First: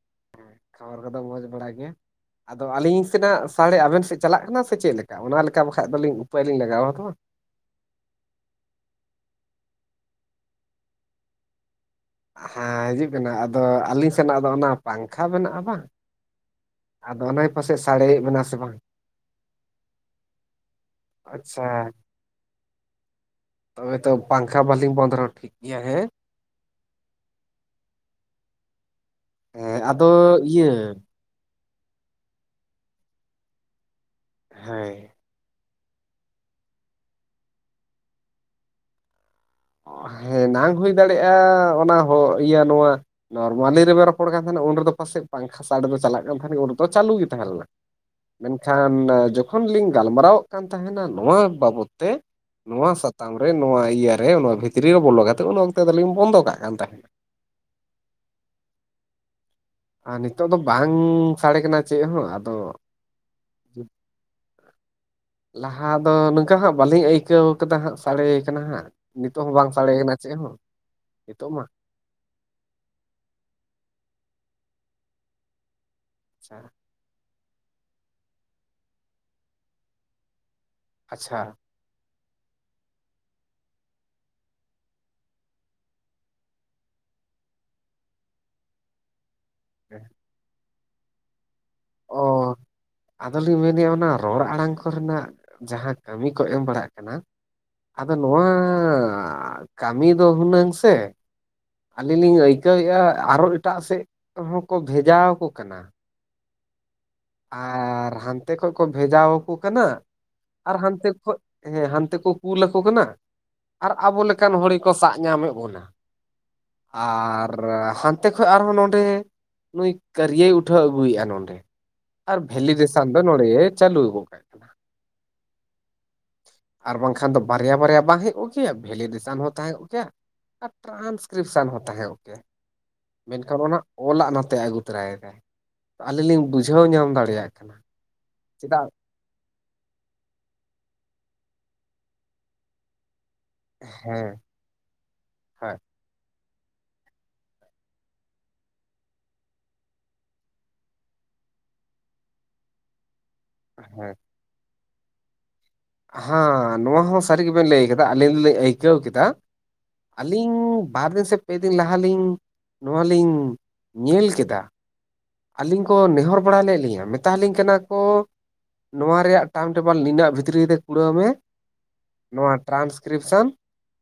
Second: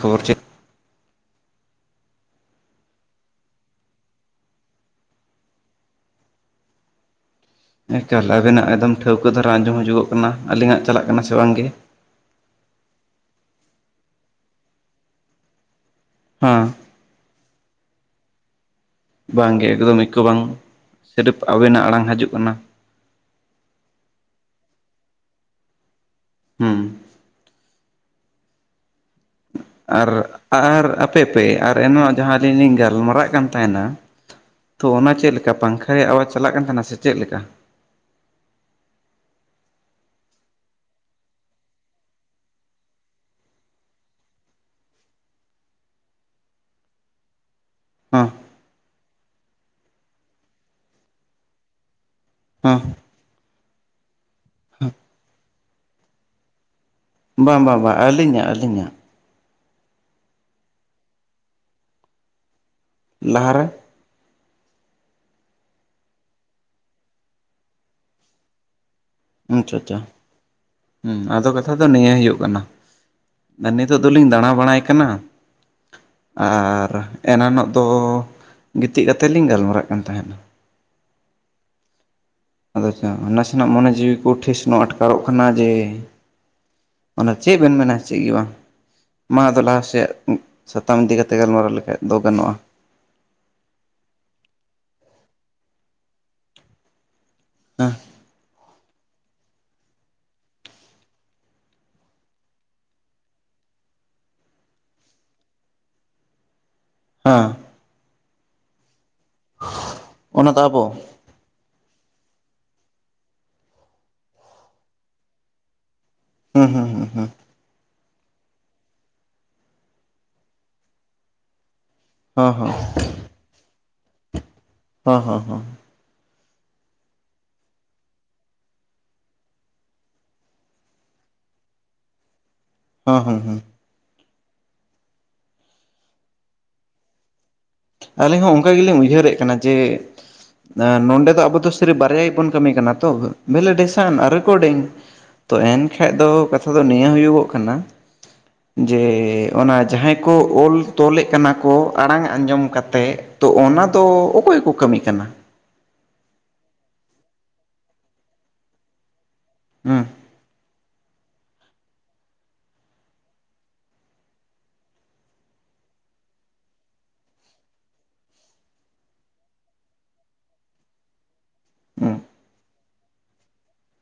ᱠᱷᱚᱵᱚᱨ ᱪᱮᱜ? ᱠᱷᱚᱵᱚᱨ ᱠᱚᱫᱚ ᱢᱚᱸᱡᱽ ᱵᱟᱲᱟ ᱜᱮ᱾ [unintelligible] ᱟᱫᱚ ᱟᱹᱞᱤᱧ ᱥᱮᱱᱟᱜ ᱥᱟᱲᱮ ᱟᱵᱮᱱ ᱥᱮᱫ ᱪᱟᱞᱟᱜ ᱠᱟᱱᱟ ᱥᱮ ᱪᱮᱜ ᱞᱮᱠᱟ, ᱚᱱᱟ ᱞᱮᱠᱟ ᱵᱟᱠᱷᱟᱡ ᱫᱚᱧᱤᱧ ᱩᱯᱟᱹᱭᱞᱤᱧ ᱞᱟᱜᱟᱣᱟ ᱛᱚ᱾ ᱮᱸ ᱪᱟᱞᱟ ᱠᱟᱱᱟ ᱮᱠᱫᱚᱢ ᱴᱷᱟᱹᱣᱠᱟᱹ ᱫᱷᱟᱨᱟ ᱟᱸᱡᱚᱢ ᱦᱤᱡᱚᱜ ᱠᱟᱱᱟ, ᱟᱹᱞᱤᱧᱟᱜ ᱪᱟᱞᱟᱜ ᱠᱟᱱᱟ ᱥᱮ ᱵᱟᱝᱜᱮ? ᱦᱮᱸ ᱦᱤᱡᱩᱜ ᱠᱟᱱᱟ, ᱟᱫᱚ ᱟᱹᱞᱤᱧ ᱥᱮᱱᱟᱜ ᱫᱚ ᱚᱱᱟ ᱯᱟᱝᱠᱷᱟ ᱢᱮᱱᱟᱜᱼᱟ ᱵᱟᱝ᱾ ᱦᱮᱸ ᱟᱫᱚ ᱚᱱᱟ ᱯᱟᱥᱮᱡ ᱥᱟᱲᱮᱭᱮᱫ ᱵᱮᱱᱟ ᱥᱮ ᱵᱟᱝ? ᱵᱟᱝᱜᱮ ᱮᱠᱫᱚᱢ ᱤᱠᱟᱹ‌ ᱵᱟᱝ ᱥᱮᱨᱯ ᱟᱪᱪᱷᱟ ᱟᱵᱮᱱᱟᱜ ᱟᱲᱟᱝ ᱦᱟᱹᱡᱩᱜ ᱠᱟᱱᱟ᱾ ᱛᱚᱵᱮ ᱛᱚ ᱯᱟᱝᱠᱷᱟ ᱵᱟᱹᱞᱤᱧ ᱵᱚᱱ ᱨᱮᱦᱚᱸ ᱴᱷᱤᱠ ᱜᱮᱭᱟ ᱦᱮᱸ? ᱦᱩᱸ ᱦᱮᱸ ᱟᱫᱚ ᱤᱭᱟᱹ ᱟᱨ-ᱟᱨ ᱟᱯ ᱛᱮ ᱯᱮ ᱟᱨ ᱮᱱᱦᱚ ᱡᱟᱦᱟᱸ ᱟᱹᱞᱤᱧ ᱞᱤᱧ ᱜᱟᱞᱢᱟᱨᱟᱜ ᱠᱟᱱ ᱛᱟᱦᱮᱸᱱᱟ ᱛᱳ ᱦᱮᱸ ᱚᱱᱟ ᱪᱮᱜ ᱞᱮᱠᱟ ᱯᱟᱝᱠᱷᱟ ᱨᱮᱭᱟᱜ ᱟᱣᱟᱡᱽ ᱪᱟᱞᱟᱜ ᱠᱟᱱ ᱛᱟᱦᱮᱸ ᱥᱮ ᱪᱮᱫ ᱞᱮᱠᱟ? ᱦᱮᱸ ᱱᱟᱝ ᱦᱩᱭ ᱫᱟᱲᱮᱭᱟᱜᱼᱟ ᱚᱱᱟ ᱦᱚᱸ ᱤᱭᱟᱹ ᱱᱚᱣᱟ ᱱᱚᱨᱢᱟᱞᱤ ᱨᱮᱵᱮ ᱨᱚᱯᱚᱲ ᱠᱟᱱ ᱛᱟᱦᱮᱸᱱᱟ ᱩᱱ ᱨᱮᱫᱚ ᱯᱟᱥᱮᱡ ᱯᱟᱝᱠᱷᱟ ᱥᱟᱲᱮ ᱫᱚ ᱪᱟᱞᱟᱜ ᱠᱟᱱ ᱛᱟᱦᱮᱸᱱᱟ, ᱩᱱᱸᱰᱮ ᱫᱚ ᱪᱟᱹᱞᱩ ᱜᱮ ᱛᱟᱦᱮᱸ ᱞᱮᱱᱟ᱾ ᱦᱮᱸ ᱢᱮᱱᱠᱷᱟᱱ ᱡᱚᱠᱷᱚᱱ ᱞᱤᱧ ᱜᱟᱞᱢᱟᱨᱟᱣᱜ ᱠᱟᱱ ᱛᱟᱦᱮᱸᱱᱟ ᱱᱚᱣᱟ ᱵᱟᱵᱚᱫ᱾ ᱛᱮ ᱦᱮᱸ ᱱᱚᱣᱟ ᱥᱟᱛᱟᱢ ᱨᱮ ᱱᱚᱣᱟ ᱤᱭᱟᱹᱨ ᱨᱮ ᱱᱚᱣᱟ ᱵᱷᱤᱛᱨᱤ ᱨᱮ ᱵᱚᱞᱚ ᱠᱟᱛᱮ ᱩᱱ ᱛᱚ ᱫᱚᱞᱤᱧ ᱵᱚᱱᱫᱚ ᱠᱟᱜ ᱠᱟᱱ ᱛᱟᱦᱮᱸᱱᱟ᱾ ᱵᱟᱝ ᱵᱟᱝ ᱵᱟᱝ ᱟᱹᱞᱤᱧᱟᱜ ᱟᱹᱞᱤᱧᱟᱜ᱾ ᱟᱨ ᱱᱤᱛᱚᱜ ᱫᱚ ᱵᱟᱝ ᱥᱟᱬᱮ ᱠᱟᱱᱟ ᱪᱮᱜ ᱦᱚᱸ ᱟᱫᱚ ᱞᱟᱦᱟ ᱨᱮ? ᱞᱟᱦᱟ ᱫᱚ ᱱᱚᱝᱠᱟ ᱦᱟᱸᱜ ᱵᱟᱹᱞᱤᱧ ᱟᱹᱭᱠᱟᱹᱣ ᱠᱟᱫᱟ ᱦᱟᱸᱜ ᱥᱟᱬᱮ ᱠᱟᱱᱟ ᱦᱟᱸᱜ᱾ ᱱᱤᱛᱚᱜ ᱦᱚᱸ ᱵᱟᱝ ᱟᱪᱪᱷᱟ ᱥᱟᱲᱮ ᱟᱪᱪᱷᱟ ᱠᱟᱱᱟ ᱪᱮᱜ ᱦᱚᱸ ᱦᱮᱸ ᱟᱫᱚ ᱱᱤᱛᱚᱜ ᱢᱟ᱾ ᱠᱟᱛᱷᱟ ᱱᱤᱭᱟᱹ ᱦᱩᱭᱩᱜ ᱠᱟᱱᱟ ᱱᱤᱛᱚᱜ ᱫᱚᱞᱤᱧ ᱫᱟᱬᱟ ᱵᱟᱲᱟᱭ ᱠᱟᱱᱟ᱾ ᱟᱪᱪᱷᱟ ᱟᱨ ᱮᱱᱟᱱᱚᱜ ᱫᱚ ᱜᱤᱛᱤᱡ ᱠᱟᱛᱮᱫ ᱞᱤᱧ ᱜᱟᱞᱢᱟᱨᱟᱜ ᱠᱟᱱ ᱛᱟᱦᱮᱸᱱᱟ᱾ ᱟᱪᱪᱷᱟ᱾ ᱟᱫᱚ [unintelligible] ᱱᱟᱥᱮᱱᱟᱜ ᱢᱚᱱᱮ ᱡᱤᱣᱤ ᱠᱚ ᱴᱷᱮᱥ ᱱᱚᱜ ᱟᱴᱠᱟᱨᱚᱜ ᱠᱟᱱᱟ ᱡᱮ ᱚᱱᱟ ᱪᱮᱜ ᱵᱮᱱ ᱢᱮᱱᱟ ᱪᱮᱜ ᱜᱮ ᱵᱟᱝ᱾ ᱢᱟ ᱟᱫᱚ ᱞᱟᱦᱟ ᱥᱮᱜ ᱥᱟᱛᱟᱢ ᱤᱫᱤ ᱠᱟᱛᱮ ᱜᱟᱞᱢᱟᱨᱟᱣ ᱞᱮᱠᱷᱟᱡ ᱫᱚ ᱜᱟᱱᱚᱜᱼᱟ᱾ ᱚ ᱟᱫᱚᱞᱤᱧ ᱢᱮᱱ ᱮᱭᱟ ᱚᱱᱟ ᱨᱚᱲ ᱟᱲᱟᱝ ᱠᱚᱨᱮᱱᱟᱜ ᱡᱟᱦᱟᱸ ᱠᱟᱹᱢᱤ ᱠᱚ ᱮᱢ ᱵᱟᱲᱟᱜ ᱠᱟᱱᱟ ᱦᱮᱸ ᱟᱫᱚ ᱱᱚᱣᱟ ᱠᱟᱹᱢᱤ ᱫᱚ ᱦᱩᱱᱟᱹᱝ ᱥᱮ ᱟᱹᱞᱤᱧ ᱞᱤᱧ ᱟᱹᱭᱠᱟᱹᱣ ᱮᱭᱟᱜ ᱟᱨᱚ ᱮᱴᱟᱜ ᱥᱮᱫ ᱦᱚᱸᱠᱚ ᱵᱷᱮᱡᱟ ᱠᱚ ᱠᱟᱱᱟ᱾ ᱦᱟᱸ ᱟᱨ ᱦᱟᱱᱛᱮ ᱠᱷᱚ ᱠᱚ ᱵᱷᱮᱡᱟᱣ ᱠᱚ ᱠᱟᱱᱟ ᱚᱱᱟ ᱫᱚ ᱟᱨ ᱟᱵᱚ ᱦᱟᱱᱛᱮ ᱠᱷᱚᱜ ᱦᱮᱸ ᱦᱟᱱᱛᱮ ᱠᱚ ᱠᱩᱞ ᱟᱠᱚ ᱠᱟᱱᱟ ᱟᱨ ᱟᱵᱚ ᱞᱮᱠᱟᱱ ᱦᱚᱲ ᱜᱮᱠᱚ ᱥᱟᱵ ᱧᱟᱢᱮᱜ ᱵᱚᱱᱟ᱾ ᱦᱩᱸ ᱦᱩᱸ ᱦᱩᱸ ᱟᱨ ᱟᱨ ᱦᱟᱱᱛᱮ ᱠᱷᱚᱡ ᱟᱨᱦᱚᱸ ᱱᱚᱰᱮ ᱱᱩᱭ ᱠᱟᱹᱨᱤᱭᱟᱹᱭ ᱩᱴᱷᱟᱹᱣ ᱟᱹᱜᱩᱭᱮᱭᱟᱜ ᱱᱚᱸᱰᱮ᱾ ᱟᱨ ᱦᱩᱸ ᱦᱚᱸ ᱵᱷᱮᱞᱤᱰᱮᱥᱚᱱ ᱫᱚ ᱱᱚᱸᱰᱮ ᱪᱟᱹᱞᱩ ᱟᱹᱜᱩ ᱟᱠᱟᱜ ᱠᱟᱱᱟ᱾ ᱦᱚᱸ ᱦᱚᱸ ᱦᱚᱸ ᱦᱚᱸ ᱟᱨ ᱵᱟᱝᱠᱷᱟᱱ ᱫᱚ ᱵᱟᱨᱭᱟ ᱵᱟᱨᱭᱟ ᱵᱟᱝ ᱦᱮᱡ ᱠᱚᱜ ᱠᱮᱭᱟ ᱵᱷᱮᱞᱤᱰᱮᱥᱟᱱ ᱦᱚᱸ ᱛᱟᱦᱮᱸ ᱠᱚᱜ ᱠᱮᱭᱟ᱾ ᱟᱨ ᱴᱨᱟᱱᱥᱠᱨᱤᱯᱥᱟᱱ ᱦᱚᱸ ᱛᱟᱦᱮᱸᱱ ᱜᱮᱭᱟ᱾ ᱦᱚᱸ ᱦᱚᱸ ᱦᱚᱸ ᱢᱮᱱᱠᱷᱟᱱ ᱚᱱᱟ ᱚᱞᱟᱜ ᱱᱚᱛᱮ ᱟᱹᱜᱩ ᱛᱚᱨᱟᱭ ᱢᱮ, ᱟᱹᱞᱤᱧ ᱞᱤᱧ ᱵᱩᱡᱷᱟᱹᱣ ᱧᱟᱢ- ᱫᱟᱲᱮᱭᱟᱜ ᱠᱟᱱᱟ᱾ ᱟᱹᱞᱤᱧ ᱦᱚᱸ ᱚᱱᱠᱟ ᱪᱮᱫᱟᱜ ᱜᱮᱞᱤᱧ ᱩᱭᱦᱟᱹᱨᱮᱫ ᱠᱟᱱᱟ᱾ ᱡᱮ ᱱᱚᱰᱮ ᱫᱚ ᱟᱵᱚ ᱫᱚ ᱥᱤᱨᱤᱯ ᱵᱟᱨᱭᱟ ᱜᱮᱵᱚᱱ ᱠᱟᱹᱢᱤ ᱠᱟᱱᱟ ᱛᱚ᱾ ᱵᱷᱮᱞᱮ ᱰᱷᱮᱥᱟᱱ ᱟᱨ ᱦᱮᱸ ᱨᱮᱠᱚᱰᱤᱝ ᱛᱳ ᱦᱮᱸ ᱮᱱᱠᱷᱟᱡ ᱫᱚ ᱠᱟᱛᱷᱟ ᱫᱚ ᱱᱤᱭᱟᱹ ᱦᱩᱭᱩᱜᱚᱜ ᱠᱟᱱᱟ ᱡᱮ ᱚᱱᱟ ᱡᱟᱦᱟᱸᱭ ᱠᱚ ᱚᱞ ᱛᱚᱞᱮᱫ ᱠᱟᱱᱟ ᱠᱚ ᱟᱲᱟᱝ ᱟᱸᱡᱚᱢ ᱠᱟᱛᱮᱫ ᱛᱚ ᱚᱱᱟ ᱫᱚ ᱦᱮᱸ ᱚᱠᱚᱭ ᱠᱚ ᱠᱟᱹᱢᱤ ᱠᱟᱱᱟ? ᱦᱟᱸ ᱱᱚᱣᱟ ᱦᱚᱸ ᱥᱟᱹᱨᱤ ᱜᱮᱵᱮᱱ ᱞᱟᱹᱭ ᱠᱟᱫᱟ ᱟᱹᱞᱤᱧ ᱫᱚᱞᱤᱧ ᱟᱹᱭᱠᱟᱹᱣ ᱠᱮᱫᱟ᱾ ᱦᱩᱸ ᱟᱹᱞᱤᱧ ᱵᱟᱨ ᱫᱤᱱ ᱥᱮ- ᱯᱮ ᱫᱤᱱ ᱞᱟᱦᱟᱞᱤᱧ ᱱᱚᱣᱟ ᱞᱤᱧ ᱧᱮᱞ ᱠᱮᱫᱟ᱾ ᱟᱹᱞᱤᱧ ᱠᱚ ᱱᱮᱦᱚᱨ ᱵᱟᱲᱟ ᱞᱮᱫ ᱞᱤᱧᱟᱹ ᱢᱮᱛᱟ ᱟᱞᱤᱧ ᱠᱟᱱᱟ ᱠᱚ ᱱᱚᱣᱟ ᱨᱮᱭᱟᱜ ᱴᱟᱢ ᱴᱮᱵᱮᱞ ᱱᱤᱱᱟᱹᱜ ᱵᱷᱤᱛᱨᱤ ᱛᱮ ᱠᱩᱲᱟᱹᱣ ᱢᱮ᱾ ᱦᱩᱸ ᱱᱚᱣᱟ ᱴᱨᱟᱱᱥᱠᱨᱤᱯᱥᱚᱱ᱾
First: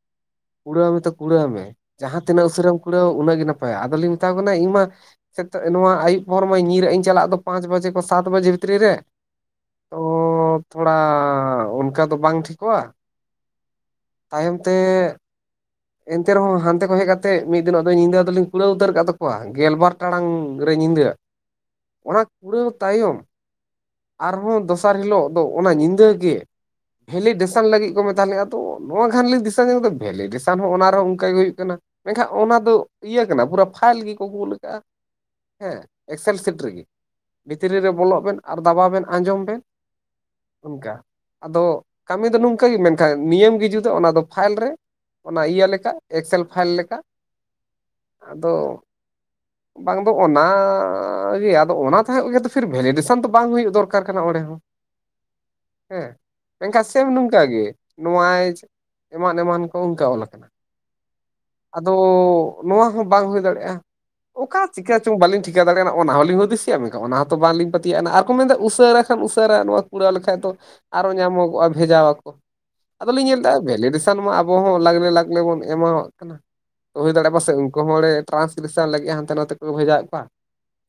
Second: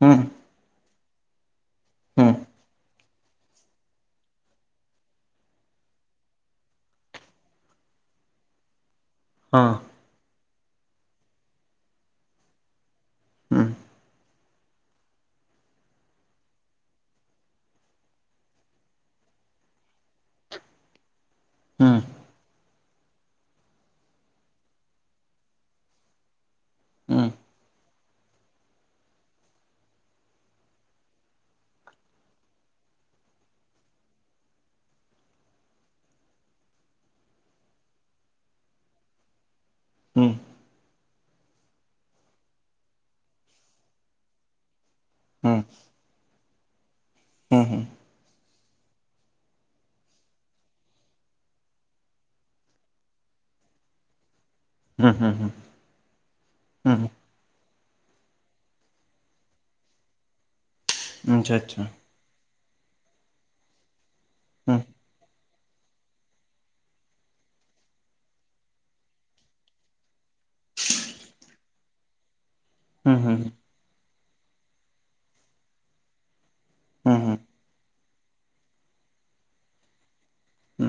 ᱦᱩᱸ ᱠᱩᱲᱟᱹᱣ ᱢᱮᱛᱚ ᱠᱩᱲᱟᱹᱣ ᱢᱮ᱾ ᱡᱟᱦᱟᱸ ᱦᱩᱸ ᱛᱤᱱᱟᱹᱜ ᱩᱥᱟᱹᱨᱟᱢ ᱠᱩᱲᱟᱹ ᱩᱱᱟᱹᱜ ᱜᱮ ᱱᱟᱯᱟᱭᱟ ᱟᱫᱚᱞᱤᱧ ᱢᱮᱛᱟᱢ ᱠᱟᱱᱟ ᱤᱧ ᱢᱟ ᱥᱮ ᱱᱚᱣᱟ ᱟᱹᱭᱩᱵ ᱦᱚᱨ ᱢᱟ ᱧᱤᱨᱟᱜ ᱤᱧ ᱪᱟᱞᱟᱜ ᱫᱚ ᱯᱟᱸᱪ ᱵᱟᱡᱮ ᱠᱷᱚᱱ ᱥᱟᱛ ᱵᱟᱡᱮ ᱵᱷᱤᱛᱨᱤ ᱨᱮ᱾ ᱚᱸ ᱚᱻ ᱛᱷᱚᱲᱟ ᱚᱱᱠᱟ ᱫᱚ ᱵᱟᱝ ᱴᱷᱤᱠᱚᱜ-ᱟ᱾ ᱦᱩᱸ ᱛᱟᱭᱚᱢ ᱛᱮ ᱮᱱᱛᱮ ᱨᱮᱦᱚᱸ ᱦᱟᱱᱛᱮ ᱠᱷᱚᱡ ᱦᱮᱡ ᱠᱟᱛᱮᱜ ᱢᱤᱫ ᱫᱤᱱᱚᱜ ᱫᱚ ᱧᱤᱫᱟᱹ ᱫᱚᱞᱤᱧ ᱠᱩᱲᱟᱹᱣ ᱩᱛᱟᱹᱨ ᱟᱠᱟᱫ ᱛᱟᱠᱚᱣᱟ ᱜᱮᱞᱵᱟᱨ ᱴᱟᱲᱟᱝ ᱨᱮ ᱧᱤᱫᱟᱹ᱾ ᱦᱩᱸ ᱚᱱᱟ ᱠᱩᱲᱟᱹᱣ ᱛᱟᱭᱚᱢ ᱟᱨᱦᱚᱸ ᱫᱚᱥᱟᱨ ᱦᱤᱞᱳᱜ ᱫᱚ ᱚᱱᱟ ᱧᱤᱫᱟᱹ ᱜᱮ ᱦᱩᱸ ᱵᱷᱮᱞᱤ ᱰᱮᱥᱚᱱ ᱞᱟᱹᱜᱤᱫ ᱠᱚ ᱢᱮᱛᱟ ᱞᱮᱜ-ᱟ, ᱛᱚ ᱱᱚᱣᱟ ᱠᱷᱟᱱᱞᱤ ᱫᱤᱥᱟᱹ ᱠᱮᱫᱟ ᱵᱷᱮᱞᱤ ᱰᱮᱥᱟᱱ ᱦᱚᱸ ᱚᱱᱟ ᱨᱮᱦᱚᱸ ᱚᱱᱠᱟ ᱜᱮ ᱦᱩᱭᱩᱜ ᱠᱟᱱᱟ᱾ ᱢᱮᱱᱠᱷᱟᱱ ᱚᱱᱟ ᱫᱚ ᱤᱭᱟᱹ ᱠᱟᱱᱟ ᱯᱩᱨᱟᱹ ᱯᱷᱟᱭᱤᱞ ᱜᱮᱠᱚ ᱠᱳᱞ ᱠᱟᱜ-ᱟ᱾ ᱦᱮᱸ, ᱮᱠᱥᱮᱞ ᱥᱤᱴᱨᱤ ᱵᱷᱤᱛᱨᱤ ᱨᱮ ᱵᱚᱞᱚᱜ ᱵᱤᱱ ᱟᱨ ᱫᱟᱵᱟᱣ ᱵᱮᱱ ᱟᱸᱡᱚᱢ ᱵᱮᱱ᱾ ᱦᱩᱸ ᱚᱱᱠᱟ ᱟᱫᱚ ᱠᱟᱹᱢᱤ ᱫᱚ ᱱᱚᱝᱠᱟ ᱜᱮ ᱢᱮᱱᱠᱷᱟᱱ ᱱᱤᱭᱟᱹᱢ ᱜᱮ ᱡᱩᱫᱟᱹ ᱚᱱᱟ ᱫᱚ ᱯᱷᱟᱭᱤᱞ ᱨᱮ᱾ ᱚᱱᱟ ᱦᱩᱸ ᱤᱭᱟᱹ ᱞᱮᱠᱟ ᱮᱠᱥᱮᱞ ᱯᱷᱟᱭᱤᱞ ᱞᱮᱠᱟ᱾ ᱦᱩᱸ ᱦᱩᱸ ᱟᱫᱚ ᱵᱟᱝ ᱫᱚ ᱚᱱᱟ ᱟᱸ ᱜᱮ ᱟᱫᱚ ᱚᱱᱟ ᱛᱟᱦᱮᱸᱜ ᱞᱮ ᱯᱷᱤᱨ ᱵᱷᱮᱞᱤᱰᱮᱥᱚᱱ ᱫᱚ ᱵᱟᱝ ᱦᱩᱭᱩᱜ ᱫᱚᱨᱠᱟᱨ ᱠᱟᱱᱟ ᱚᱸᱰᱮ ᱦᱚᱸ ᱦᱩᱸ ᱦᱩᱸ ᱦᱩᱸ ᱦᱮᱸ ᱢᱮᱱᱠᱷᱟᱱ ᱦᱩᱸ ᱥᱮᱢ ᱱᱚᱝᱠᱟ ᱜᱮ ᱱᱚᱣᱟ ᱮᱢᱟᱱ ᱮᱢᱟᱱ ᱠᱚ ᱚᱱᱠᱟ ᱚᱞ ᱟᱠᱟᱱᱟ᱾ ᱦᱩᱸ ᱟᱪᱪᱷᱟ ᱟᱪᱪᱷᱟ ᱟᱫᱚ ᱱᱚᱣᱟ ᱦᱚᱸ ᱵᱟᱝ ᱦᱩᱭ ᱫᱟᱲᱮᱭᱟᱜ-ᱟ᱾ ᱚᱠᱟ ᱦᱩᱸ ᱪᱤᱠᱟᱹ ᱪᱚᱝ ᱵᱟᱹᱞᱤᱧ ᱴᱷᱤ- ᱪᱤᱠᱟᱹ ᱫᱟᱲᱮᱭᱟᱜ ᱱᱟ ᱚᱱᱟ ᱦᱚᱸᱞᱤᱧ ᱦᱩᱫᱤᱥᱮᱜ-ᱟ᱾ ᱢᱮᱱᱠᱷᱟᱱ ᱚᱱᱟ ᱦᱚᱸᱛᱚ ᱵᱟᱝᱞᱤᱧ ᱯᱟᱹᱛᱭᱟᱹᱜ-ᱟ ᱟᱱᱟ ᱟᱨ ᱠᱚ ᱢᱮᱱᱫᱟ ᱩᱥᱟᱹᱨᱟ ᱠᱷᱟᱱ ᱩᱥᱟᱹᱨᱟ ᱱᱚᱣᱟ ᱠᱚ ᱠᱩᱨᱟᱹᱣ ᱞᱮᱠᱷᱟᱡ ᱫᱚ ᱟᱨᱚ ᱧᱟᱢᱚᱜᱚᱜ-ᱟ ᱵᱷᱮᱡᱟᱣ ᱟᱠᱚ᱾ ᱦᱩᱸ ᱟᱫᱚᱞᱤᱧ ᱦᱩᱸ ᱧᱮᱞ ᱮᱫᱟ ᱵᱷᱮᱞᱤᱰᱮᱥᱟᱱ ᱢᱟ ᱟᱵᱚ ᱦᱚᱸ ᱞᱟᱜᱽᱞᱮ ᱞᱟᱜᱽᱞᱮ ᱵᱚᱱ ᱮᱢᱟᱣᱟᱜ ᱠᱟᱱᱟ᱾ ᱦᱩᱭ ᱦᱩᱸ ᱫᱟᱲᱮᱭᱟᱜ-ᱟ ᱦᱩᱸ ᱯᱟᱥᱮᱫ ᱩᱱᱠᱩ ᱦᱚᱸ ᱚᱸᱲᱮ ᱴᱨᱟᱱᱥᱞᱮᱥᱚᱱ ᱞᱟᱹᱜᱤᱫ ᱦᱟᱱᱛᱮ ᱱᱟᱛᱮ ᱠᱚ ᱵᱷᱮᱡᱟᱭᱮᱫ ᱠᱚᱣᱟ᱾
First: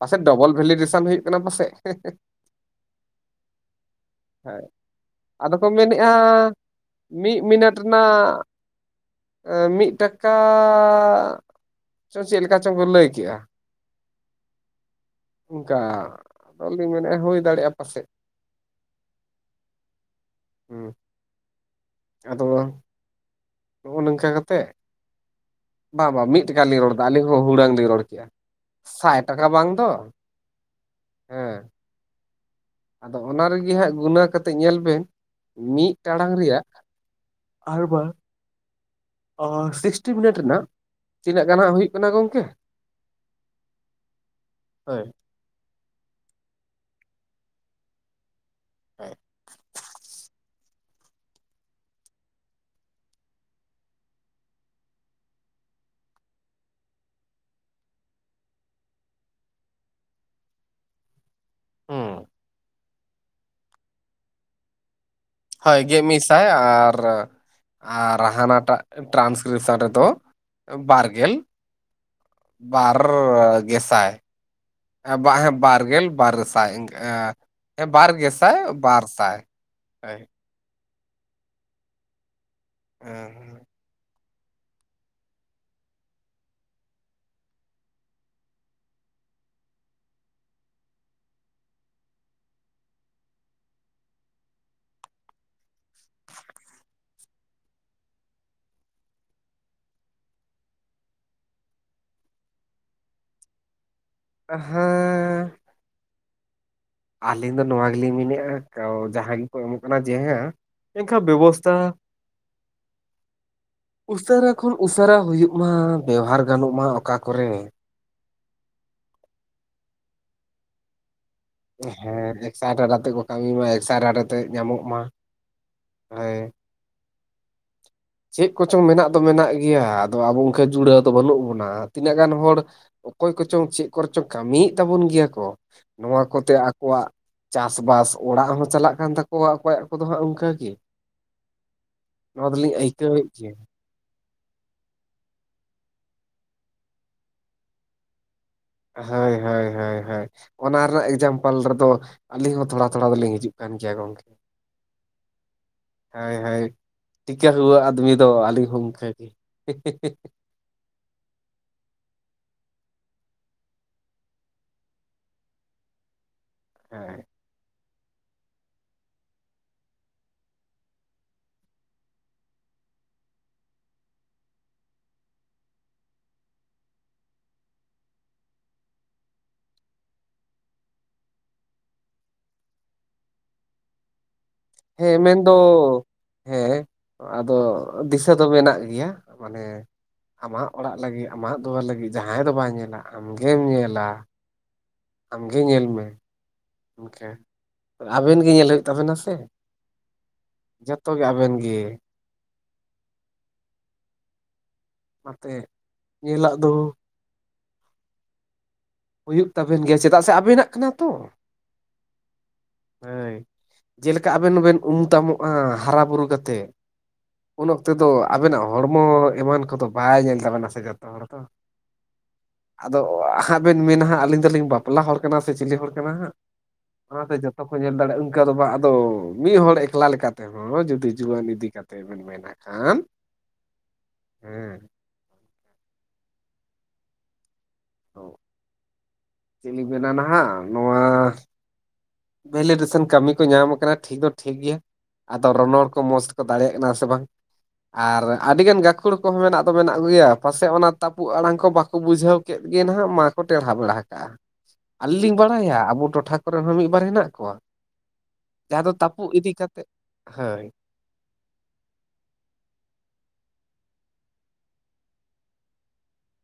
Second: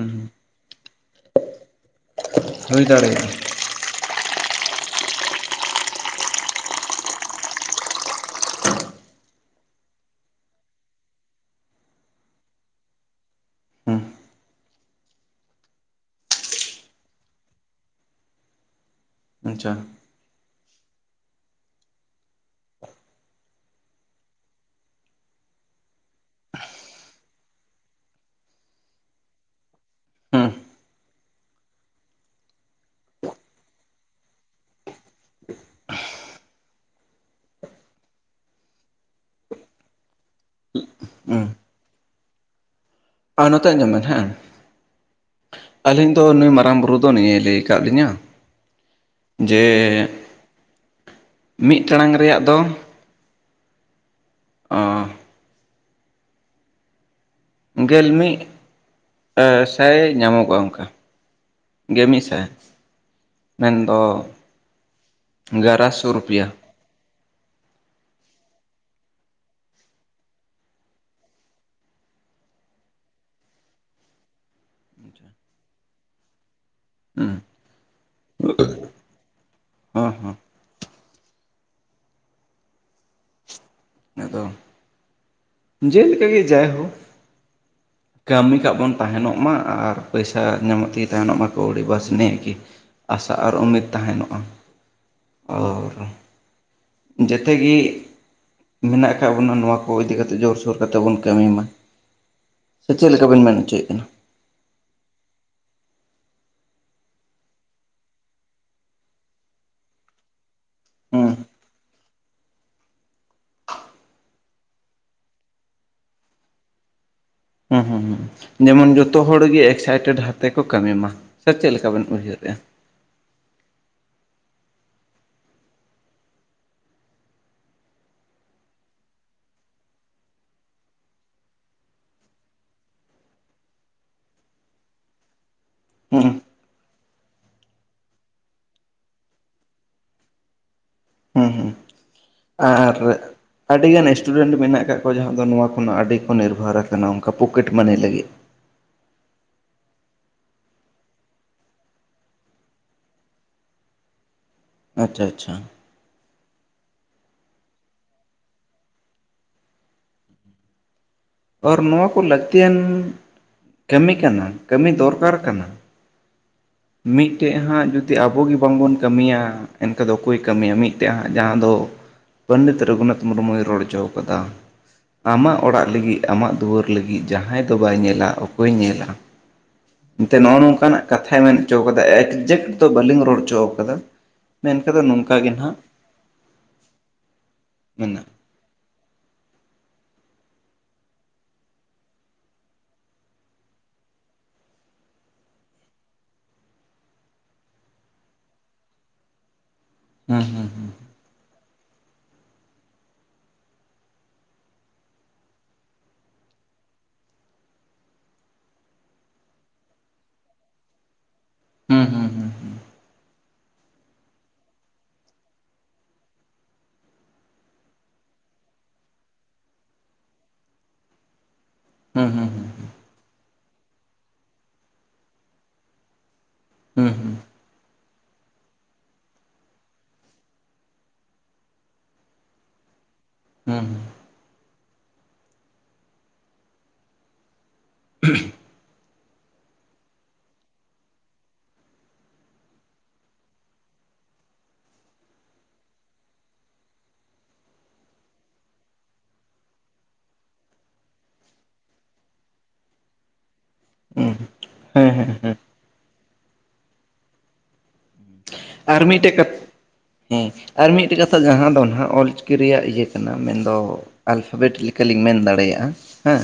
ᱯᱟᱥᱮᱡ ᱰᱚᱵᱚᱞ ᱵᱷᱮᱞᱤ ᱰᱮᱥᱟᱱ ᱦᱩᱭᱩᱜ ᱠᱟᱱᱟ ᱯᱟᱥᱮᱡ᱾ ᱦᱩᱭ ᱫᱟᱲᱮᱭᱟᱜ-ᱟ᱾ ᱦᱮᱸ ᱟᱫᱚ ᱠᱚ ᱢᱮᱱᱮᱫ-ᱟ, ᱢᱤᱫ ᱢᱤᱱᱮᱴ ᱨᱮᱱᱟᱜ ᱢᱤᱫ ᱴᱟᱠᱟ ᱪᱚ ᱪᱮᱫ ᱞᱮᱠᱟ ᱪᱚᱝ ᱠᱚ ᱞᱟᱹᱭ ᱠᱮᱜ-ᱟ᱾ ᱦᱩᱸ ᱚᱱᱠᱟ ᱟᱫᱚᱞᱤᱧ ᱢᱮᱱᱮᱜ-ᱟ ᱦᱳᱭ ᱫᱟᱲᱮᱜᱼᱟ ᱯᱟᱥᱮᱜ ᱾ ᱟᱸᱪᱟ, ᱦᱩᱸ ᱟᱫᱚ, ᱱᱚᱜᱼᱚ ᱱᱤᱝᱠᱟᱹ ᱠᱟᱛᱮᱜ᱾ ᱵᱟᱝ ᱵᱟᱝ ᱢᱤᱫ ᱴᱮᱠᱟ ᱞᱤᱧ ᱨᱚᱲᱫᱟ ᱟᱹᱞᱤᱧ ᱦᱚᱸ ᱦᱩᱲᱟᱹᱝ ᱞᱤᱧ ᱨᱚᱲ ᱠᱮᱜ-ᱟ ᱥᱟᱭ ᱴᱟᱠᱟ ᱵᱟᱝ ᱫᱚ᱾ ᱦᱩᱸ ᱦᱮᱸ ᱟᱫᱚ ᱚᱱᱟ ᱨᱤᱜᱤ ᱦᱟᱸᱜ ᱜᱩᱱᱟᱹᱣ ᱠᱟᱛᱮᱜ ᱧᱮᱞ ᱵᱮᱱ ᱢᱤᱫ ᱴᱟᱲᱟᱝ ᱨᱮᱭᱟᱜ, ᱟᱨᱵᱟ, ᱚ ᱥᱤᱠᱥᱴᱤ ᱢᱤᱱᱤᱴ ᱨᱮᱱᱟᱜ ᱦᱩᱸ ᱛᱤᱱᱟᱹᱜ ᱜᱟᱱ ᱦᱟᱸᱜ ᱦᱩᱭᱩᱜ ᱠᱟᱱᱟ ᱜᱚᱝᱠᱮ? ᱟᱨ ᱱᱚᱛᱮ ᱟᱸᱡᱚᱢ ᱵᱮᱱ ᱦᱮᱸ, ᱦᱳᱭ ᱟᱹᱞᱤᱧ ᱫᱚ ᱱᱩᱭ ᱢᱟᱨᱟᱝ ᱵᱩᱨᱩ ᱫᱚ ᱱᱤᱭᱟᱹ ᱞᱟᱹᱭ ᱠᱟᱜ ᱞᱤᱧᱟᱹ, ᱡᱮ ᱢᱤᱜ ᱴᱟᱲᱟᱝ ᱨᱮᱭᱟᱜ ᱫᱚ, ᱜᱮᱞ ᱢᱤᱜ ᱥᱟᱭ ᱧᱟᱢᱚᱜ-ᱟ ᱚᱱᱠᱟ᱾ ᱜᱮ ᱦᱩᱸ ᱢᱤᱫᱥᱟᱭ ᱢᱮᱱᱫᱚ, ᱦᱳᱭ ᱜᱟᱨᱟ ᱜᱮ ᱥᱚ ᱢᱤᱜᱥᱟᱭ ᱨᱩᱯᱤᱭᱟ ᱟᱨ, ᱟᱨ ᱦᱟᱱᱟᱴᱟᱜ ᱴᱨᱟᱱᱠᱨᱤᱯᱥᱟᱱ ᱨᱮᱫᱚ ᱵᱟᱨᱜᱮᱞ᱾ ᱵᱟᱨ ᱜᱮᱥᱟᱭ ᱵᱟᱝ ᱦᱮᱸ ᱵᱟᱨᱜᱮᱞ ᱵᱟᱨ ᱥᱟᱭ ᱤᱱᱠᱟᱹ ᱮᱻ, ᱦᱩᱸ ᱦᱮᱸ ᱵᱟᱨ ᱜᱮᱥᱟᱭ ᱵᱟᱨ ᱥᱟᱭ ᱦᱚᱸ ᱦᱟᱭ᱾ ᱦᱚᱸ ᱮ ᱦᱮᱸ, ᱟᱫᱚ ᱡᱮᱞᱮᱠᱟ ᱜᱮ ᱡᱟᱭᱦᱳ᱾ ᱠᱟᱹᱢᱤ ᱠᱟᱜ ᱵᱚᱱ ᱛᱟᱦᱮᱱᱚᱜ ᱢᱟ ᱟᱨ ᱯᱚᱭᱥᱟ ᱧᱟᱢᱚᱜ ᱛᱮᱜᱮ ᱛᱟᱦᱮᱱᱚᱜ ᱢᱟᱠᱚ ᱠᱟᱹᱣᱰᱤ ᱵᱟᱥ ᱱᱤᱭᱠᱤ᱾ ᱟᱥᱟ ᱟᱨ ᱩᱢᱤᱫᱽ ᱛᱟᱦᱮᱱᱚᱜ-ᱟ ᱚᱨ, ᱡᱮᱛᱮ ᱜᱤ᱾ ᱢᱮᱱᱟᱜ ᱟᱠᱟᱫ ᱵᱚᱱᱟ ᱱᱚᱣᱟ ᱠᱚ ᱤᱫᱤ ᱠᱟᱛᱮᱫ ᱡᱳᱨᱥᱳᱨᱛᱮ ᱵᱚᱱ ᱠᱟᱹᱢᱤ ᱢᱟ᱾ ᱥᱮ ᱪᱮᱜ ᱞᱮᱠᱟᱵᱮᱱ ᱢᱮᱱ ᱚᱪᱚᱭᱮᱜ ᱠᱟᱱᱟ? ᱟᱸᱦ ᱦᱮᱸᱻ, ᱟᱹᱞᱤᱧ ᱫᱚ ᱱᱚᱣᱟ ᱜᱮᱞᱤᱧ ᱢᱤᱱᱮᱜ-ᱟ ᱠᱟᱣ ᱡᱟᱦᱟᱸ ᱜᱮᱠᱚ ᱮᱢᱚᱜ ᱠᱟᱱᱟ ᱡᱮᱦᱟᱸ ᱮᱱᱠᱷᱟᱱ ᱦᱩᱸ ᱵᱮᱵᱚᱥᱛᱟ, ᱩᱥᱟᱹᱨᱟ ᱠᱷᱚᱱ ᱩᱥᱟᱹᱨᱟ ᱦᱩᱭᱩᱜ ᱢᱟ ᱵᱮᱣᱦᱟᱨ ᱜᱟᱱᱚᱜ ᱢᱟ ᱚᱠᱟ ᱠᱚᱨᱮ᱾ ᱦᱩᱸ ᱦᱩᱸ ᱦᱩᱸ ᱡᱮᱢᱚᱱ ᱡᱚᱛᱚ ᱦᱚᱲ ᱜᱮ ᱮᱠᱥᱟᱭᱴᱮᱰ ᱦᱟᱛᱮ ᱠᱚ ᱠᱟᱹᱢᱤ ᱢᱟ᱾ ᱥᱮ ᱪᱮᱫ ᱞᱮᱠᱟ ᱵᱮᱱ ᱦᱮᱸ ᱩᱭᱦᱟᱹᱨᱮᱫᱼᱟ ᱮᱠᱥᱟᱭᱴᱮᱰ ᱛᱮ ᱠᱚ ᱠᱟᱹᱢᱤ ᱢᱟ ᱮᱠᱥᱟ-ᱮᱰ ᱟᱛᱮ ᱧᱟᱢᱚᱜ ᱢᱟ ᱟᱭᱮ᱾ ᱪᱮᱜ ᱠᱚᱪᱚᱝ ᱢᱮᱱᱟᱜ ᱫᱚ ᱢᱮᱱᱟᱜ ᱜᱮᱭᱟ ᱟᱫᱚ ᱟᱵᱚ ᱩᱱᱠᱟᱹ ᱡᱩᱲᱟᱹᱣ ᱫᱚ ᱵᱟᱹᱱᱩᱜ ᱵᱚᱱᱟ ᱛᱤᱱᱟᱹᱜ ᱜᱟᱱ ᱦᱚᱲ, ᱚᱠᱚᱭ ᱠᱚᱪᱚᱝ ᱪᱤᱜ ᱠᱚᱨᱮᱪᱚᱝ ᱠᱟᱹᱢᱤᱭᱮᱫ ᱛᱟᱵᱚᱱ ᱜᱮᱭᱟ ᱠᱚ ᱱᱚᱣᱟ ᱦᱩᱸ ᱠᱚᱛᱮ ᱟᱠᱚᱣᱟᱜ, ᱪᱟᱥᱵᱟᱥ ᱚᱲᱟᱜ ᱦᱚᱸ ᱪᱟᱞᱟᱜ ᱠᱟᱱ ᱛᱟᱠᱚᱣᱟ ᱚᱠᱚᱭᱟᱜ ᱠᱚᱫᱚ ᱦᱟᱸᱜ ᱚᱱᱠᱟᱜ ᱜᱮ᱾ ᱦᱩᱸ ᱦᱩᱸ, ᱱᱚᱣᱟ ᱫᱚᱞᱤᱧ ᱟᱹᱭᱠᱟᱹᱣᱮᱫ ᱜᱮᱭᱟ [unintelligible] ᱟᱹᱰᱤ ᱜᱟᱱ ᱥᱴᱩᱰᱮᱱᱴ ᱢᱮᱱᱟᱜ ᱟᱠᱟᱫ ᱠᱚᱣᱟ ᱡᱟᱦᱟᱸ ᱫᱚ ᱱᱚᱣᱟ ᱠᱷᱚᱱᱟᱜ ᱟᱹᱰᱤ ᱠᱚ ᱱᱤᱨᱵᱷᱟᱨ ᱠᱟᱱᱟ ᱚᱱᱠᱟ ᱯᱚᱠᱮᱴ ᱢᱟᱱᱤ ᱞᱟᱹᱜᱤᱫ᱾ ᱦᱟᱹᱭ ᱦᱟᱹᱭ ᱦᱟᱹᱭ ᱦᱟᱹᱭ ᱾ ᱚᱱᱟ ᱨᱮᱱᱟᱜ ᱮᱠᱡᱟᱢᱯᱟᱞ ᱨᱮᱫᱚ ᱟᱹᱞᱤᱧ ᱦᱚᱸ ᱛᱷᱚᱲᱟ ᱛᱷᱚᱲᱟ ᱫᱚᱞᱤᱧ ᱦᱤᱡᱩᱜ ᱠᱟᱱ ᱜᱮᱭᱟ ᱜᱚᱝᱠᱮ᱾ ᱟᱪᱪᱷᱟ ᱟᱪᱪᱷᱟ᱾ ᱦᱟᱹᱭ ᱦᱟᱹᱭ ᱴᱤᱠᱟᱹ ᱦᱩᱣᱟᱹ ᱟᱫᱢᱤ ᱫᱚ ᱟᱹᱞᱤᱧ ᱦᱚᱸ ᱚᱱᱠᱟ ᱜᱮ ᱾ ᱟᱨ ᱱᱚᱣᱟ ᱠᱚ ᱞᱟᱹᱠᱛᱤᱭᱟᱱ, ᱠᱟᱹᱢᱤ ᱠᱟᱱᱟ ᱠᱟᱹᱢᱤ ᱫᱚᱨᱠᱟᱨ ᱠᱟᱱᱟ ᱢᱤᱫ, ᱴᱮᱡ ᱦᱟᱸᱜ ᱡᱩᱫᱤ ᱟᱵᱚᱮ ᱵᱟᱝᱵᱚᱱ ᱠᱟᱹᱢᱤᱭᱟ ᱮᱱᱠᱟ ᱫᱚ ᱚᱠᱚᱭ ᱠᱟᱹᱢᱤᱭᱟ ᱢᱤᱫᱴᱮᱡ ᱦᱟᱸᱜ ᱡᱟᱦᱟᱸ ᱫᱚ, ᱯᱟᱱᱰᱤᱛ ᱨᱚᱜᱷᱩᱱᱟᱛᱷ ᱢᱩᱨᱢᱩᱭ ᱨᱚᱲ ᱦᱚᱪᱚ ᱠᱟᱫᱟ ᱟᱢᱟᱜ ᱚᱲᱟᱜ ᱞᱟᱹᱜᱤᱜ, ᱟᱢᱟᱜ ᱫᱩᱣᱟᱹᱨ ᱞᱟᱹᱜᱤᱜ ᱡᱟᱦᱟᱸᱭ ᱫᱚ ᱵᱟᱭ ᱧᱮᱞᱟ ᱚᱠᱚᱭ ᱧᱮᱞᱟ? ᱮᱱᱛᱮ ᱱᱚᱜᱼᱚ ᱱᱚᱝᱠᱟᱱᱟᱜ ᱠᱟᱛᱷᱟᱭ ᱢᱮᱱ ᱚᱪᱚᱣ ᱠᱟᱫᱟ ᱮᱠᱡᱮᱠᱴ ᱫᱚ ᱵᱟᱹᱞᱤᱧ ᱨᱚᱲ ᱚᱪᱚᱣ ᱠᱟᱫᱟ᱾ ᱦᱮᱸ ᱢᱮᱱᱫᱚ ᱦᱮᱸ ᱟᱫᱚ ᱢᱮᱱᱟᱜᱼᱟ᱾ ᱫᱤᱥᱟᱹ ᱫᱚ ᱢᱮᱱᱟᱜ ᱜᱮᱭᱟ ᱢᱟᱱᱮ ᱟᱢᱟᱜ ᱚᱲᱟᱜ ᱞᱟᱹᱜᱤᱜ ᱟᱢᱟᱜ ᱫᱩᱣᱟᱹᱨ ᱞᱟᱹᱜᱤᱜ ᱡᱟᱦᱟᱸᱭ ᱫᱚ ᱵᱟᱭ ᱧᱮᱞᱟ, ᱟᱢ ᱜᱮᱢ ᱧᱮᱞᱟ᱾ ᱟᱢ ᱜᱮ ᱧᱮᱞ ᱢᱮ ᱤᱱᱠᱟᱹ ᱟᱵᱮᱱ ᱜᱮ ᱧᱮᱞ ᱦᱩᱭᱩᱜ ᱛᱟᱵᱮᱱᱟ ᱥᱮ᱾ ᱦᱩᱸ ᱦᱩᱸ ᱦᱩᱸ ᱡᱚᱛᱚ ᱟᱵᱮᱱ ᱜᱮ᱾ ᱚᱱᱟᱛᱮ ᱧᱮᱞᱟᱜ ᱫᱚ ᱦᱩᱭᱩᱜ ᱛᱟᱵᱮᱱ ᱜᱮᱭᱟ ᱪᱮᱫᱟᱜ ᱥᱮ ᱟᱵᱮᱱᱟᱜ ᱠᱟᱱᱟ ᱛᱚ᱾ ᱦᱩᱸ ᱦᱩᱸ ᱦᱩᱸ ᱦᱩᱸ ᱦᱳᱭ ᱡᱮᱞᱮᱠᱟ ᱟᱵᱮᱱ ᱦᱚᱸᱵᱮᱱ ᱩᱢ ᱛᱟᱢᱚᱜᱼᱟ ᱦᱟᱨᱟ ᱵᱩᱨᱩ ᱠᱟᱛᱮᱜ᱾ ᱩᱱ ᱚᱠᱛᱚ ᱫᱚ ᱟᱵᱮᱱᱟᱜ ᱦᱚᱲᱢᱚ ᱮᱢᱟᱱ ᱠᱚᱫᱚ ᱵᱟᱭ ᱧᱮᱞ ᱛᱟᱵᱮᱱᱟ ᱥᱮ ᱡᱚᱛᱚ ᱦᱚᱲ ᱫᱚ᱾ ᱦᱩᱸ ᱦᱩᱸ ᱦᱩᱸ ᱟᱫᱚ ᱦᱟᱸᱜ ᱵᱮᱱ ᱢᱮᱱᱟ ᱦᱟᱸᱜ ᱟᱹᱞᱤᱧ ᱫᱚᱞᱤᱧ ᱵᱟᱯᱞᱟ ᱦᱚᱲ ᱠᱟᱱᱟ ᱥᱮ ᱪᱤᱞᱤ ᱦᱚᱲ ᱠᱟᱱᱟ ᱦᱟᱸᱜ᱾ ᱦᱩᱸ ᱚᱱᱟᱛᱮ ᱡᱚᱛᱚ ᱠᱚ ᱧᱮᱞ ᱫᱟᱲᱮᱜᱼᱟ ᱤᱝᱠᱟ ᱫᱚ ᱵᱟ ᱟᱫᱚ ᱢᱤᱜ ᱦᱚᱲ ᱮᱠᱞᱟ ᱞᱮᱠᱟᱛᱮ᱾ ᱦᱚᱸ ᱡᱩᱫᱤ ᱡᱩᱣᱟᱹᱱ ᱤᱫᱤ ᱠᱟᱛᱮ ᱵᱮᱱ ᱢᱮᱱᱟ ᱠᱷᱟᱱ ᱦᱩᱸ ᱦᱩᱸ ᱦᱮᱸ ᱪᱮᱜ ᱞᱤᱧ ᱢᱮᱱᱟ ᱱᱟᱦᱟᱜ ᱱᱚᱣᱟ ᱵᱷᱮᱞᱤᱰᱮᱥᱮᱱ ᱠᱟᱹᱢᱤ ᱠᱚ ᱧᱟᱢ ᱠᱟᱱᱟ ᱴᱷᱤᱠ ᱫᱚ ᱴᱷᱤᱠ ᱜᱮᱭᱟ᱾ ᱟᱫᱚ ᱨᱚᱱᱚᱲ ᱠᱚ ᱢᱚᱥᱛᱮᱠᱚ ᱫᱟᱲᱮᱭᱟᱜ ᱠᱟᱱᱟ ᱥᱮ ᱵᱟᱝ? ᱟᱨ ᱟᱹᱰᱤᱜᱟᱱ ᱜᱟᱹᱠᱷᱩᱲ ᱠᱚᱦᱚᱸ ᱢᱮᱱᱟᱜ ᱫᱚ ᱢᱮᱱᱟᱜ ᱠᱚᱜᱮᱭᱟ ᱯᱟᱥᱮᱜ ᱚᱱᱟ ᱛᱟᱹᱯᱩᱜ ᱟᱲᱟᱝ ᱠᱚ ᱵᱟᱠᱚ ᱵᱩᱡᱷᱟᱹᱣ᱾ ᱠᱮᱫ ᱜᱮ ᱱᱟᱦᱟᱜ ᱢᱟᱠᱚ ᱠᱚ ᱴᱮᱲᱦᱟ ᱵᱮᱲᱦᱟ ᱠᱟᱜᱼᱟ ᱦᱩᱸ ᱦᱮᱸ ᱟᱹᱞᱤᱧ ᱦᱮᱸ ᱞᱤᱧ ᱦᱮᱸ ᱵᱟᱲᱟᱭᱟ ᱟᱵᱚ ᱴᱚᱴᱷᱟ ᱠᱚᱨᱮ ᱦᱚᱸ ᱢᱤᱜᱵᱟᱨ ᱦᱮᱱᱟᱜ ᱠᱚᱣᱟ᱾ ᱡᱟᱦᱟᱸ ᱫᱚ ᱟᱨ ᱛᱟᱹᱯᱩᱜ ᱤᱫᱤ ᱠᱟᱛᱮᱜ ᱦᱟᱹᱭ᱾ ᱴᱮᱜ ᱠᱟᱛᱷᱟ ᱡᱟᱦᱟᱸ ᱫᱚ ᱱᱟᱦᱟᱜ ᱚᱞᱪᱤᱠᱤ ᱨᱮᱭᱟᱜ ᱤᱭᱟᱹ ᱠᱟᱱᱟ ᱢᱮᱱᱫᱚ ᱟᱞᱯᱷᱟᱵᱮᱴ ᱞᱮᱠᱟᱞᱤᱧ ᱢᱮᱱ ᱫᱟᱲᱮᱭᱟᱜᱼᱟ ᱦᱮᱸ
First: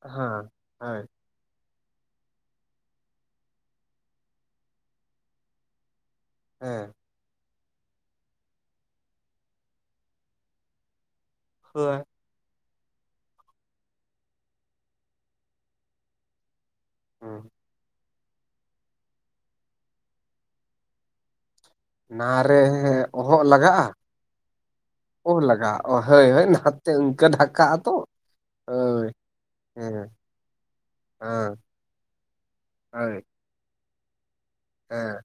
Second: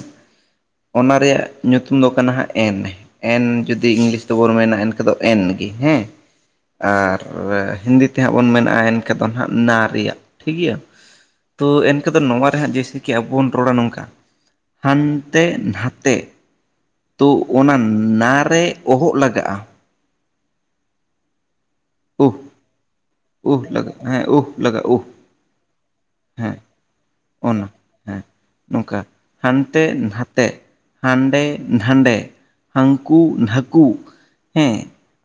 ᱚᱱᱟ ᱨᱮᱭᱟᱜ ᱧᱩᱛᱩᱢ ᱫᱚ ᱠᱟᱱᱟ ᱦᱟᱸᱜ ᱮᱱ ᱮᱱ ᱡᱩᱫᱤ ᱤᱝᱞᱤᱥ ᱛᱮᱵᱚᱱ ᱢᱮᱱᱟ ᱮᱱᱠᱷᱟᱱ ᱫᱚ ᱮᱱ ᱜᱤ ᱦᱮᱸ᱾ ᱦᱮᱸ ᱟᱨ ᱦᱤᱱᱫᱤ ᱛᱮᱦᱟᱸᱜ ᱵᱚᱱ ᱢᱮᱱᱟ ᱮᱱᱠᱷᱟᱱ ᱫᱚ ᱦᱟᱸᱜ ᱱᱟ ᱨᱮᱭᱟᱜ ᱴᱷᱤᱠ ᱜᱮᱭᱟ᱾ ᱛᱚ ᱦᱳᱭ ᱮᱱᱠᱟ ᱫᱚ ᱱᱚᱣᱟ ᱨᱮ ᱦᱟᱸᱜ ᱡᱮᱥᱮ ᱠᱮ ᱟᱵᱚ ᱵᱚᱱ ᱨᱚᱲᱟ ᱱᱚᱝᱠᱟ ᱦᱟᱱᱛᱮ ᱱᱟᱛᱮ ᱛᱚ ᱦᱩᱸ ᱚᱱᱟ ᱱᱟ ᱨᱮ ᱚᱦᱚᱜ ᱞᱟᱜᱟᱜᱼᱟ᱾ ᱩᱦ ᱱᱟᱨᱮ ᱚᱦᱚᱜ ᱩᱦ ᱞᱟᱜᱟᱜᱼᱟ? ᱦᱮᱸ ᱩᱦ ᱞᱟᱜᱟᱜᱼᱟ ᱩᱦ ᱚ ᱞᱟᱜᱟᱜ ᱦᱟᱹᱭ ᱦᱟᱹᱭ ᱦᱮᱸ ᱱᱟᱛᱮ ᱤᱝᱠᱟᱹ ᱰᱷᱟᱠᱟ ᱚᱱᱟ ᱟᱛᱚ᱾ ᱦᱮᱸ ᱱᱚᱝᱠᱟ ᱦᱟᱱᱛᱮ ᱱᱟᱛᱮ᱾ ᱦᱟᱸᱰᱮ ᱦᱮᱸ ᱱᱟᱸᱰᱮ ᱦᱟᱝᱠᱩ ᱦᱳᱭ ᱱᱷᱟᱠᱩ᱾ ᱦᱮᱸ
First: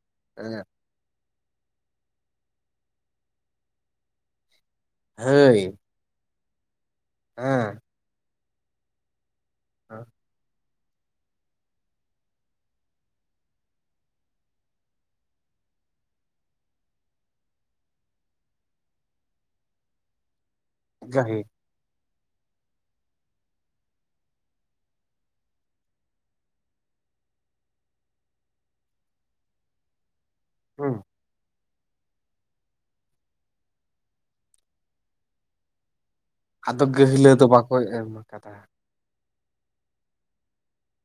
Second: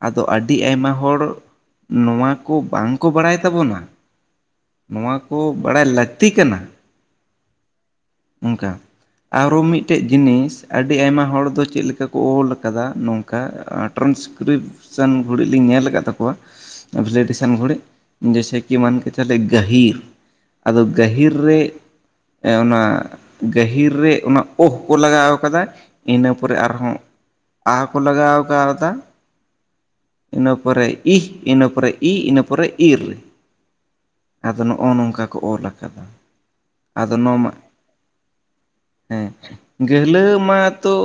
ᱟᱫᱚ ᱟᱹᱰᱤ ᱟᱭᱢᱟ ᱦᱚᱲ ᱱᱚᱣᱟ ᱠᱚ ᱵᱟᱝ ᱠᱚ ᱵᱟᱲᱟᱭ ᱛᱟᱵᱚᱱᱟ᱾ ᱱᱚᱣᱟ ᱠᱚ ᱦᱳᱭ ᱵᱟᱲᱟᱭ ᱞᱟᱹᱠᱛᱤ ᱠᱟᱱᱟ᱾ ᱦᱮᱸ ᱚᱝᱠᱟ ᱟᱨᱚ ᱢᱤᱫᱴᱮᱱ ᱡᱤᱱᱤᱥ ᱟᱹᱰᱤ ᱟᱭᱢᱟ ᱦᱚᱲ ᱫᱚ ᱪᱮᱜ ᱞᱮᱠᱟ ᱠᱚ ᱚᱞ ᱠᱟᱫᱟ ᱱᱚᱝᱠᱟ ᱴᱨᱟᱱᱥᱠᱨᱤᱯ ᱥᱟᱱ ᱜᱷᱩᱲᱤᱜ ᱞᱤᱧ ᱧᱮᱞ ᱠᱟᱫ ᱛᱟᱠᱩᱣᱟ᱾ ᱵᱷᱤᱞᱮᱴᱤᱥᱮᱱ ᱜᱷᱩᱲᱤᱜ ᱡᱮᱥᱮ ᱠᱤ ᱢᱟᱱ ᱠᱮ ᱪᱟᱞᱮ ᱜᱟᱹᱦᱤᱨ ᱟᱫᱚ ᱜᱟᱹᱦᱤᱨ ᱨᱮ ᱮᱸ ᱚᱱᱟ ᱜᱟᱹᱦᱤᱨ ᱨᱮ ᱚᱱᱟ ᱚᱦ ᱠᱚ ᱞᱟᱜᱟᱣ ᱠᱟᱫᱟ ᱤᱱᱟᱹ ᱯᱚᱨᱮ ᱟᱨᱦᱚᱸ ᱟ ᱦᱚᱠᱚ ᱞᱟᱜᱟᱣ ᱠᱟᱣᱫᱟ᱾ ᱤᱱᱟᱹ ᱯᱚᱨᱮ ᱦᱩᱸ ᱤᱦ ᱤᱱᱟᱹ ᱯᱚᱨᱮ ᱤ ᱤᱱᱟᱹ ᱯᱚᱨᱮ ᱤᱨ ᱟᱫᱚ ᱱᱚᱜᱼᱚ ᱱᱚᱝᱠᱟ ᱠᱚ ᱚᱞ ᱟᱠᱟᱫᱟ᱾ ᱟᱫᱚ ᱜᱟᱹᱦᱞᱟᱹ ᱫᱚ ᱵᱟᱠᱚ ᱮᱢ ᱠᱟᱫᱟ ᱦᱮᱸ ᱜᱟᱹᱦᱞᱟᱹ ᱢᱟᱛᱚ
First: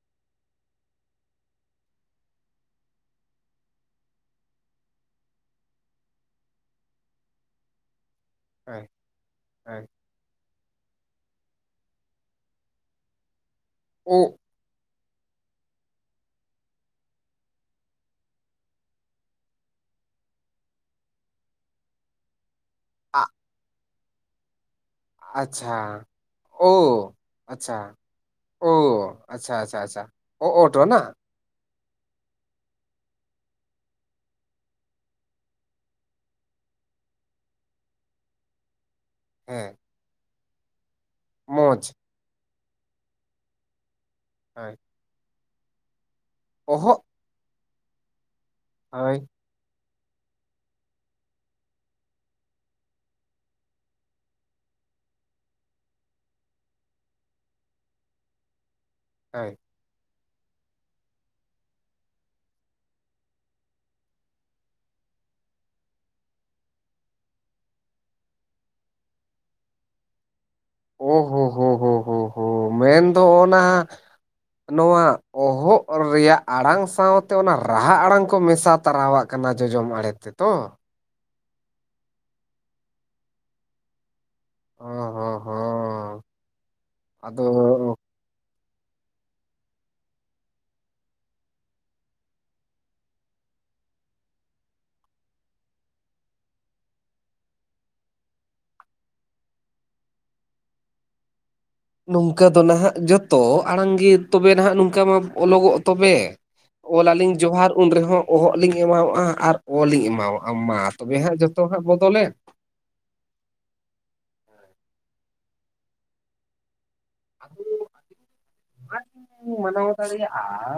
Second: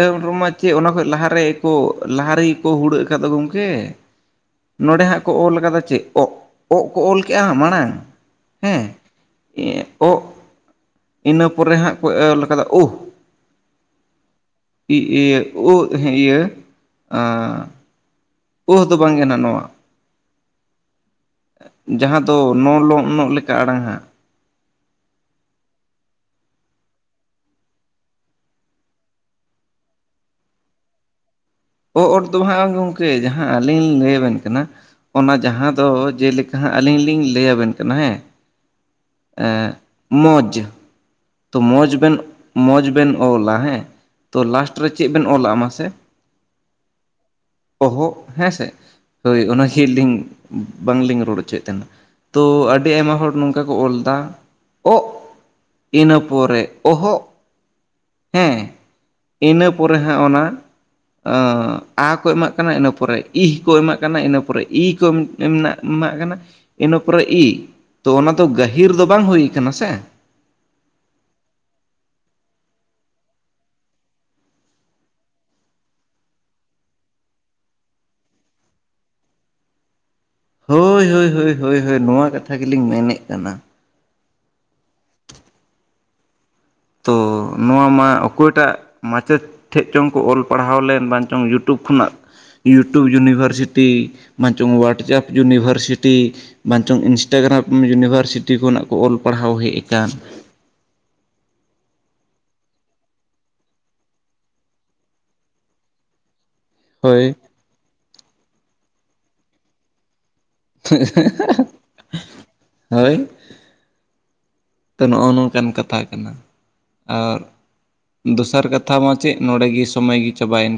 ᱮᱦᱚᱵ ᱨᱮᱢᱟ ᱪᱮᱫ ᱚᱱᱟ ᱠᱷᱚᱡ ᱞᱟᱦᱟ ᱨᱮᱜᱮ ᱠᱚ ᱞᱟᱦᱟ ᱨᱮᱜᱮᱠᱚ ᱦᱩᱲᱟᱹᱜ ᱠᱟᱫ ᱫᱚ ᱜᱚᱝᱠᱮ ᱱᱚᱰᱮ ᱦᱟᱸᱜ ᱠᱚ ᱚᱞ ᱟᱠᱟᱫᱟ ᱪᱮᱫ ᱚᱜ ᱚᱜ ᱠᱚ ᱚᱞ ᱠᱮᱜᱼᱟ ᱢᱟᱲᱟᱝ ᱦᱮᱸ ᱦᱳᱭ ᱦᱳᱭ ᱚᱜ ᱤᱱᱟᱹ ᱯᱚᱨᱮ ᱦᱟᱸᱜ ᱠᱚ ᱚᱞ ᱟᱠᱟᱫᱟ ᱠᱟᱫᱟ ᱩᱦ ᱳᱦ, [inaudible] ᱤᱭᱟᱹ ᱳᱦ ᱫᱚ ᱵᱟᱝ ᱠᱟᱱᱟ ᱱᱚᱣᱟ ᱡᱟᱦᱟᱸ ᱛᱚ ᱱᱚᱞᱚ ᱱᱟᱹᱜ ᱟᱜ ᱞᱮᱠᱟ ᱟᱲᱟᱝ ᱦᱟᱸᱜ ᱟᱪᱪᱷᱟ ᱳ ᱟᱪᱪᱷᱟ᱾ ᱚ ᱟᱪᱪᱷᱟ ᱟᱪᱪᱷᱟ ᱟᱪᱪᱷᱟ ᱚ ᱚᱴ ᱚᱱᱟ? ᱚ ᱚᱴ ᱫᱚ ᱵᱟᱝ ᱜᱚᱝᱠᱮ ᱡᱟᱦᱟᱸ ᱟᱹᱞᱤᱧ ᱞᱤᱧ ᱞᱟᱹᱭ ᱟᱵᱮᱱ ᱠᱟᱱᱟ᱾ ᱚᱱᱟ ᱡᱟᱦᱟᱸ ᱫᱚ ᱡᱮᱞᱮᱠᱟ ᱦᱟᱸᱜ ᱟᱹᱞᱤᱧ ᱞᱤᱧ ᱞᱟᱹᱭ ᱟᱵᱮᱱ ᱠᱟᱱᱟ ᱦᱮᱸ᱾ ᱦᱮᱸ ᱢᱚᱡᱽ ᱛᱚ ᱢᱚᱡᱽ ᱢᱚᱸᱡᱽ ᱵᱮᱱ ᱢᱚᱸᱡᱽ ᱵᱮᱱ ᱚᱞᱟ ᱦᱮᱸ ᱛᱚ ᱦᱳᱭ ᱞᱟᱥᱴ ᱨᱮ ᱪᱮᱫ ᱵᱮᱱ ᱚᱞ ᱢᱟᱥᱮ? ᱚᱦᱚᱜ᱾ ᱚᱦᱚᱜ ᱦᱮᱸ ᱥᱮ᱾ ᱦᱳᱭ᱾ ᱦᱳᱭ ᱚᱱᱟ ᱠᱟᱹᱪᱞᱤᱧ ᱵᱟᱝᱞᱤᱧ ᱨᱚᱲ ᱦᱚᱪᱚᱭᱮᱫ ᱛᱟᱦᱮᱱᱟ ᱛᱚ ᱟᱹᱰᱤ ᱟᱭᱢᱟ ᱦᱚᱲ ᱱᱚᱝᱠᱟ ᱠᱚ ᱚᱞ ᱮᱫᱟ ᱚᱜ ᱤᱱᱟᱹ ᱯᱚᱨᱮ ᱚᱦᱚᱜ ᱦᱮᱸ ᱦᱳᱭ ᱤᱱᱟᱹ ᱯᱚᱨᱮ ᱦᱟᱸᱜ ᱚᱱᱟ ᱟ ᱠᱚ ᱮᱢᱟᱜ ᱠᱟᱱᱟ ᱤᱱᱟᱹ ᱯᱚᱨᱮ ᱦ ᱠᱚ ᱮᱢᱟᱜ ᱠᱟᱱᱟ ᱤᱱᱟᱹ ᱯᱚᱨᱮ ᱤ ᱠᱚ ᱮᱢᱟᱜ ᱠᱟᱱᱟ ᱤᱱᱟᱹ ᱯᱚᱨᱮ ᱤ ᱛᱚ ᱚᱱᱟ ᱫᱚ ᱜᱟᱹᱦᱤᱨ ᱫᱚ ᱵᱟᱝ ᱦᱩᱭ ᱟᱠᱟᱱᱟ ᱥᱮ? ᱚᱦᱳ ᱦᱳ ᱦᱳ ᱦᱳ ᱦᱳ ᱢᱮᱱᱫᱚ ᱚᱱᱟ ᱱᱚᱣᱟ ᱚᱦᱚᱜ ᱨᱮᱭᱟᱜ ᱟᱲᱟᱝ ᱥᱟᱶᱛᱮ ᱚᱱᱟ ᱨᱟᱦᱟ ᱟᱲᱟᱝ ᱠᱚ ᱢᱮᱥᱟ ᱛᱟᱨᱟᱣᱟᱜ ᱠᱟᱱᱟ ᱡᱚᱡᱚᱢ ᱟᱲᱮ ᱛᱮᱛᱚ? ᱦᱳᱭ ᱦᱳᱭ ᱦᱳᱭ ᱦᱳᱭ ᱱᱚᱣᱟ ᱠᱟᱛᱷᱟ ᱜᱮᱞᱤᱧ ᱢᱮᱱᱮᱫ ᱠᱟᱱᱟ ᱾ ᱚᱸ ᱦᱚ ᱦᱚ᱾ ᱛᱚ ᱱᱚᱣᱟ ᱢᱟ ᱚᱠᱚᱭᱴᱟᱜ ᱢᱟᱪᱮᱫ ᱴᱷᱮᱡ ᱪᱚᱝ ᱠᱚ ᱚᱞ ᱯᱟᱲᱦᱟᱣ ᱞᱮᱱ ᱵᱟᱝ ᱪᱚᱝ ᱤᱭᱩᱴᱩᱵᱽ ᱠᱷᱚᱱᱟᱜ ᱤᱭᱩᱴᱩᱵᱽ ᱤᱭᱩᱱᱤᱵᱷᱟᱨᱥᱤᱴᱤ ᱢᱟᱝ ᱪᱚᱝ ᱚᱣᱟᱴᱡᱟᱯ ᱤᱭᱩᱱᱤᱵᱷᱟᱨᱥᱤᱴᱤ ᱵᱟᱝᱪᱚᱝ ᱤᱱᱥᱴᱟᱜᱨᱟᱢ ᱤᱭᱩᱱᱤᱵᱷᱟᱨᱥᱤᱴᱤ ᱠᱷᱚᱱᱟᱜ ᱠᱚ ᱚᱞ ᱯᱟᱲᱦᱟᱣ ᱦᱮᱡ ᱟᱠᱟᱱ ᱾ ᱱᱚᱝᱠᱟ ᱫᱚ ᱱᱟᱦᱟᱜ ᱡᱚᱛᱚ ᱟᱲᱟᱝ ᱜᱮ ᱛᱚᱵᱮ ᱱᱟᱦᱟᱜ ᱱᱚᱝᱠᱟ ᱢᱟ ᱚᱞᱚᱜᱚᱜ ᱛᱚᱵᱮ ᱦᱳᱭ ᱚᱞᱟᱞᱤᱧ ᱡᱚᱦᱟᱨ ᱩᱱᱨᱮᱦᱚᱸ ᱚᱦᱚᱜ ᱞᱤᱧ ᱮᱢᱟᱣᱟᱜ ᱟᱨ ᱚ ᱞᱤᱧ ᱮᱢᱟᱣᱟᱜᱼ- ᱟ ᱢᱟ ᱛᱚᱵᱮ ᱦᱟᱸᱜ ᱡᱚᱛᱚ ᱦᱟᱸᱜ ᱵᱚᱫᱚᱞᱮᱱ ᱦᱳᱭᱻ ᱛᱚ ᱱᱚᱜᱼᱚ ᱱᱚᱝᱠᱟᱱ ᱠᱟᱛᱷᱟ ᱠᱟᱱᱟ᱾ ᱟᱨ ᱟᱫᱚ ᱫᱚᱥᱟᱨ ᱠᱟᱛᱷᱟ ᱱᱚᱣᱟ ᱢᱟ ᱪᱮᱫ ᱜᱤᱧ ᱱᱚᱰᱮ ᱜᱮ ᱢᱟᱱᱟᱣ ᱥᱚᱢᱚᱭ ᱜᱮ ᱪᱟᱵᱟᱭᱮᱱᱟ ᱫᱟᱲᱮᱭᱟᱜᱼᱟ